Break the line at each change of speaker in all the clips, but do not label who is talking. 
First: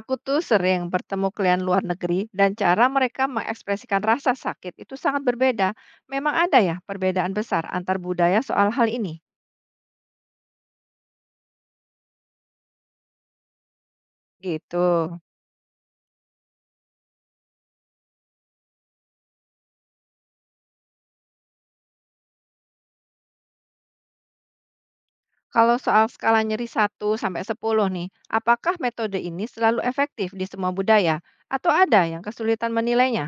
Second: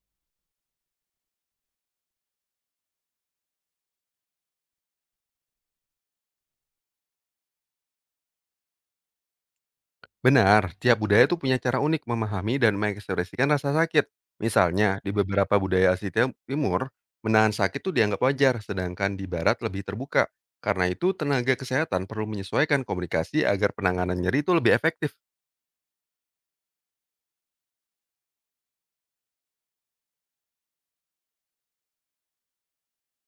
Aku tuh sering bertemu klien luar negeri dan cara mereka mengekspresikan rasa sakit itu sangat berbeda. Memang ada ya perbedaan besar antar budaya soal hal ini?
Benar, tiap budaya itu punya cara unik memahami dan mengekspresikan rasa sakit.
Gitu.
Misalnya, di beberapa budaya Asia Timur, menahan sakit itu dianggap wajar, sedangkan di Barat lebih terbuka. Karena itu, tenaga kesehatan perlu menyesuaikan komunikasi agar penanganan nyeri itu lebih efektif.
Kalau soal skala nyeri 1 sampai 10 nih, apakah metode ini selalu efektif di semua budaya atau ada yang kesulitan menilainya?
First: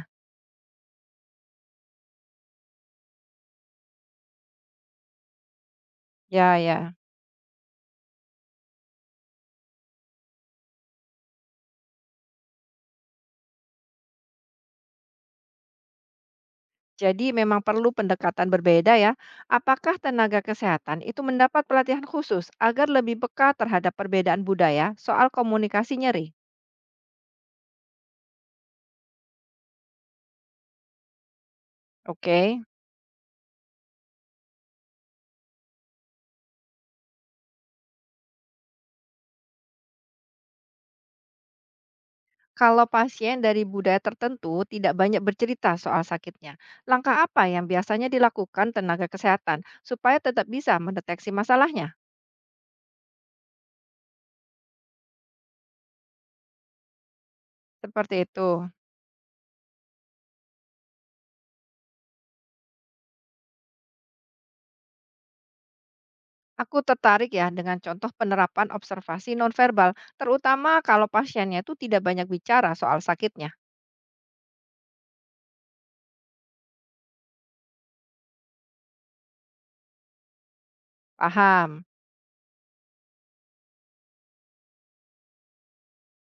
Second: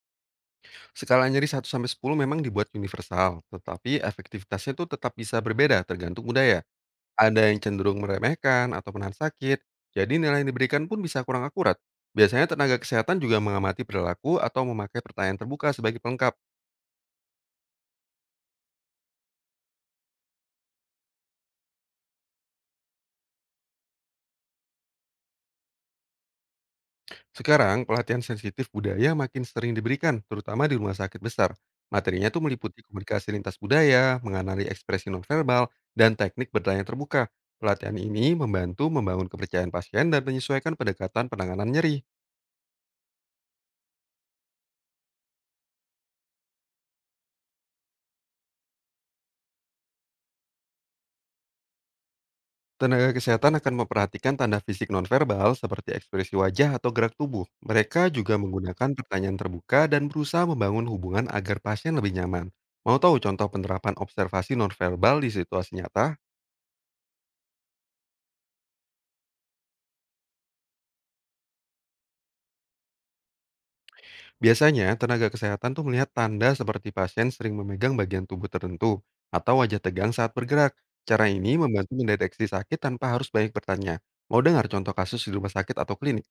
Skala nyeri satu sampai sepuluh memang dibuat universal, tetapi efektivitasnya itu tetap bisa berbeda tergantung
Ya,
budaya.
ya.
Ada yang cenderung meremehkan atau menahan sakit, jadi nilai yang diberikan pun bisa kurang akurat. Biasanya tenaga kesehatan juga mengamati perilaku atau memakai pertanyaan terbuka sebagai pelengkap.
Jadi memang perlu pendekatan berbeda ya. Apakah tenaga kesehatan itu mendapat pelatihan khusus agar lebih peka terhadap perbedaan budaya soal komunikasi nyeri?
Sekarang, pelatihan sensitif budaya makin sering diberikan, terutama di rumah sakit besar. Materinya tuh
Oke.
meliputi komunikasi lintas budaya, mengenali ekspresi nonverbal, dan teknik bertanya terbuka. Pelatihan ini membantu membangun kepercayaan pasien dan menyesuaikan pendekatan penanganan nyeri.
Kalau pasien dari budaya tertentu tidak banyak bercerita soal sakitnya, langkah apa yang biasanya dilakukan tenaga kesehatan supaya tetap bisa mendeteksi masalahnya?
Tenaga kesehatan akan memperhatikan tanda fisik nonverbal seperti ekspresi wajah atau gerak tubuh. Mereka
Seperti
juga
itu.
menggunakan pertanyaan terbuka dan berusaha membangun hubungan agar pasien lebih nyaman. Mau tahu contoh penerapan observasi nonverbal di situasi nyata?
Aku tertarik ya dengan contoh penerapan observasi nonverbal, terutama kalau pasiennya itu tidak banyak bicara soal sakitnya.
Biasanya, tenaga kesehatan tuh melihat tanda seperti pasien sering memegang bagian tubuh tertentu atau wajah tegang saat bergerak. Cara ini
Paham.
membantu mendeteksi sakit tanpa harus banyak bertanya. Mau dengar contoh kasus di rumah sakit atau klinik?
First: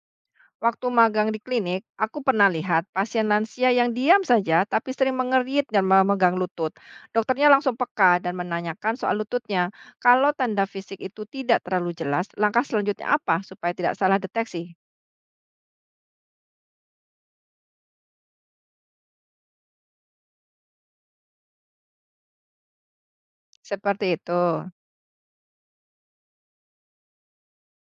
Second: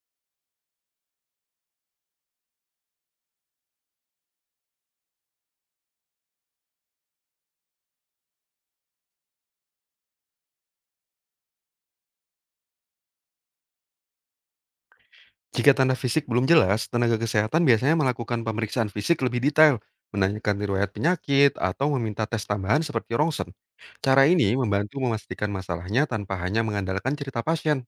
Waktu magang di klinik, aku pernah lihat pasien lansia yang diam saja tapi sering mengerit dan memegang lutut. Dokternya langsung peka dan menanyakan soal lututnya. Kalau tanda fisik itu tidak terlalu jelas, langkah selanjutnya apa supaya tidak salah deteksi?
Jika tanda fisik belum jelas, tenaga kesehatan biasanya melakukan pemeriksaan fisik lebih detail, menanyakan riwayat penyakit, atau meminta tes tambahan seperti rongsen.
Seperti
Cara
itu.
ini membantu memastikan masalahnya tanpa hanya mengandalkan cerita pasien.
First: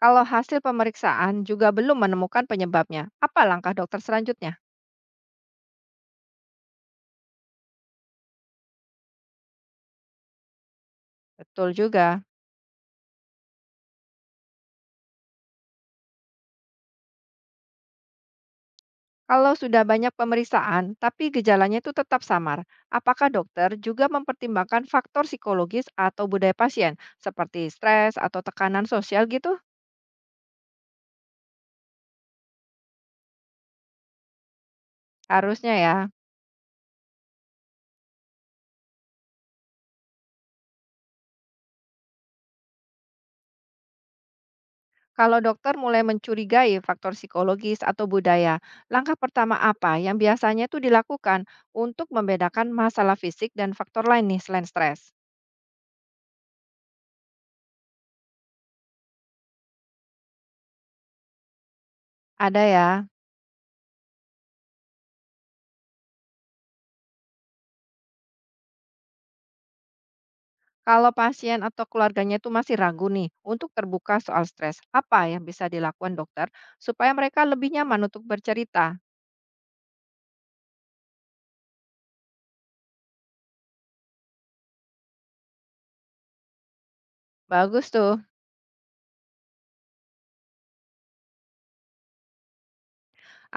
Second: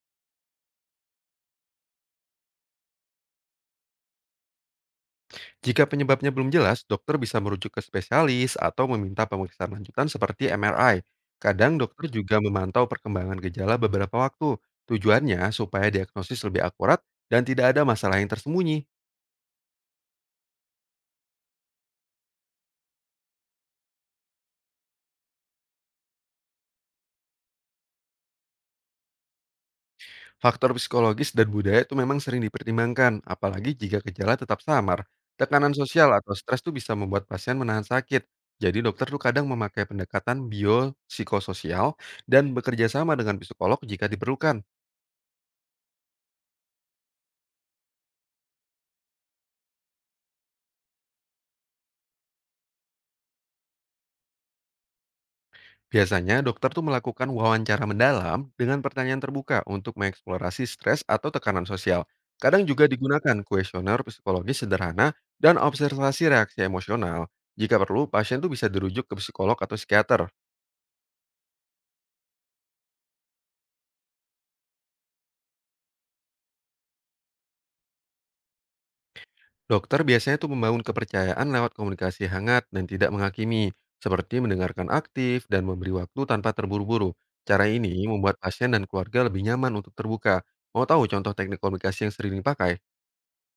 Kalau hasil pemeriksaan juga belum menemukan penyebabnya, apa langkah dokter selanjutnya?
Jika penyebabnya belum jelas, dokter bisa merujuk ke spesialis atau meminta pemeriksaan lanjutan seperti MRI.
Betul
Kadang dokter
juga.
juga memantau perkembangan gejala beberapa waktu. Tujuannya supaya diagnosis lebih akurat dan tidak ada masalah yang tersembunyi.
Kalau sudah banyak pemeriksaan, tapi gejalanya itu tetap samar, apakah dokter juga mempertimbangkan faktor psikologis atau budaya pasien, seperti stres atau tekanan sosial gitu?
Faktor psikologis dan budaya itu memang sering dipertimbangkan, apalagi jika gejala tetap samar.
Harusnya
Tekanan
ya.
sosial atau stres tuh bisa membuat pasien menahan sakit. Jadi dokter tuh kadang memakai pendekatan biopsikososial dan bekerja sama dengan psikolog jika diperlukan.
Kalau dokter mulai mencurigai faktor psikologis atau budaya, langkah pertama apa yang biasanya itu dilakukan untuk membedakan masalah fisik dan faktor lain nih selain stres?
Biasanya dokter tuh melakukan wawancara mendalam dengan pertanyaan terbuka untuk mengeksplorasi stres atau tekanan sosial.
Ada
Kadang
ya.
juga digunakan kuesioner psikologis sederhana dan observasi reaksi emosional. Jika perlu, pasien tuh bisa dirujuk ke psikolog atau psikiater.
Kalau pasien atau keluarganya itu masih ragu nih untuk terbuka soal stres, apa yang bisa dilakukan dokter supaya mereka lebih nyaman untuk bercerita?
Dokter biasanya tuh membangun kepercayaan lewat komunikasi hangat dan tidak menghakimi, seperti mendengarkan aktif dan memberi waktu tanpa terburu-buru. Cara
Bagus
ini
tuh.
membuat pasien dan keluarga lebih nyaman untuk terbuka. Mau tahu contoh teknik komunikasi yang sering dipakai?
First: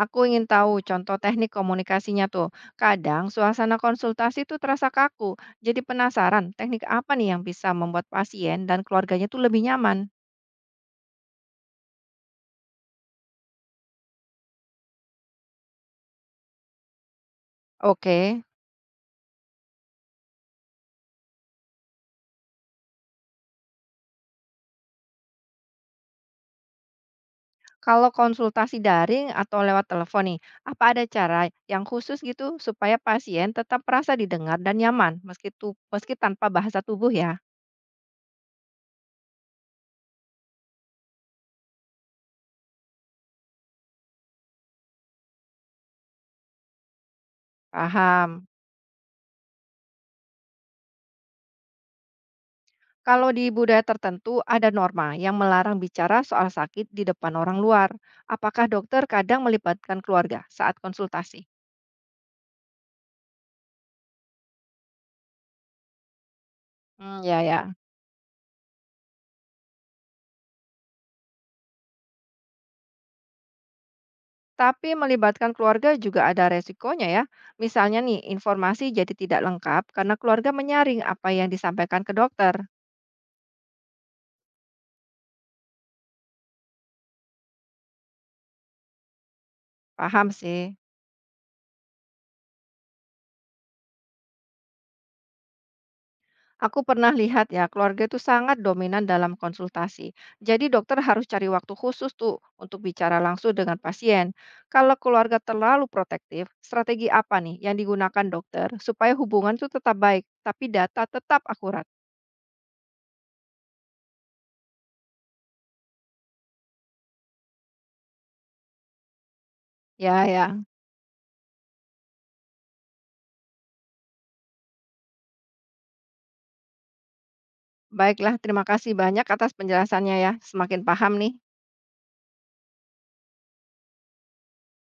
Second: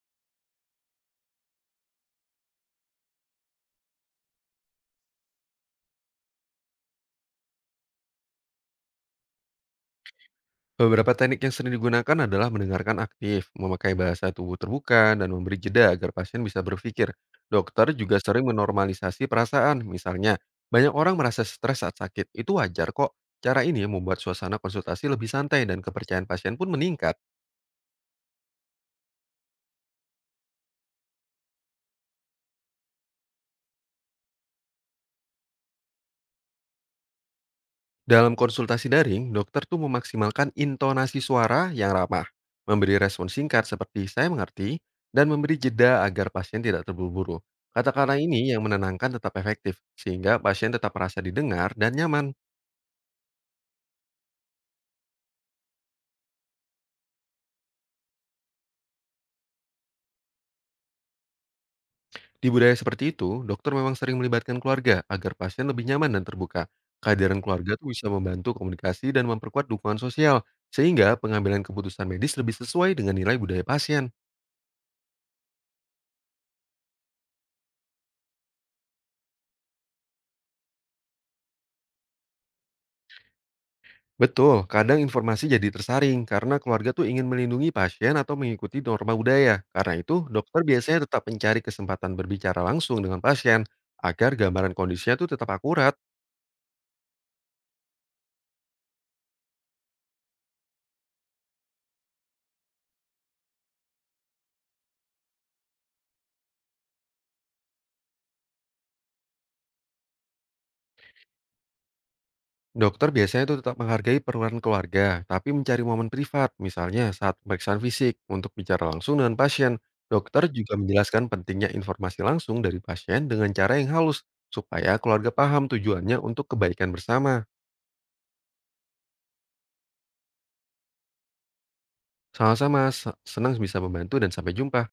Aku ingin tahu contoh teknik komunikasinya tuh. Kadang suasana konsultasi itu terasa kaku. Jadi penasaran teknik apa nih yang bisa membuat pasien dan keluarganya tuh lebih nyaman?
Beberapa teknik yang sering digunakan adalah mendengarkan aktif, memakai bahasa tubuh terbuka, dan memberi jeda agar pasien bisa berpikir. Dokter juga
Oke.
sering menormalisasi perasaan, misalnya banyak orang merasa stres saat sakit, itu wajar kok. Cara ini membuat suasana konsultasi lebih santai dan kepercayaan pasien pun meningkat.
Kalau konsultasi daring atau lewat telepon nih, apa ada cara yang khusus gitu supaya pasien tetap merasa didengar dan nyaman meski tanpa bahasa tubuh ya?
Dalam konsultasi daring, dokter tuh memaksimalkan intonasi suara yang ramah, memberi respon singkat seperti "saya mengerti", dan memberi jeda agar pasien tidak terburu-buru. Kata-kata
Paham.
ini yang menenangkan tetap efektif, sehingga pasien tetap merasa didengar dan nyaman.
Kalau di budaya tertentu ada norma yang melarang bicara soal sakit di depan orang luar. Apakah dokter kadang melibatkan keluarga saat konsultasi?
Di budaya seperti itu, dokter memang sering melibatkan keluarga agar pasien lebih nyaman dan terbuka.
Hmm,
Kehadiran
ya, ya.
keluarga tuh bisa membantu komunikasi dan memperkuat dukungan sosial, sehingga pengambilan keputusan medis lebih sesuai dengan nilai budaya pasien.
Tapi melibatkan keluarga juga ada resikonya ya. Misalnya nih, informasi jadi tidak lengkap karena keluarga menyaring apa yang disampaikan ke dokter.
Betul, kadang informasi jadi tersaring karena keluarga tuh ingin melindungi pasien atau mengikuti norma budaya. Karena
Paham
itu, dokter
sih.
biasanya tetap mencari kesempatan berbicara langsung dengan pasien agar gambaran kondisinya tuh tetap akurat.
Aku pernah lihat ya, keluarga itu sangat dominan dalam konsultasi. Jadi dokter harus cari waktu khusus tuh untuk bicara langsung dengan pasien. Kalau keluarga terlalu protektif, strategi apa nih yang digunakan dokter supaya hubungan itu tetap baik, tapi data tetap akurat?
Dokter biasanya tuh tetap menghargai peran keluarga, tapi mencari momen privat, misalnya saat pemeriksaan fisik untuk bicara langsung dengan pasien.
Ya,
Dokter
ya.
juga menjelaskan pentingnya informasi langsung dari pasien dengan cara yang halus supaya keluarga paham tujuannya untuk kebaikan bersama.
Baiklah, terima kasih banyak atas penjelasannya ya. Semakin paham nih.
Sama-sama, senang bisa membantu dan sampai jumpa.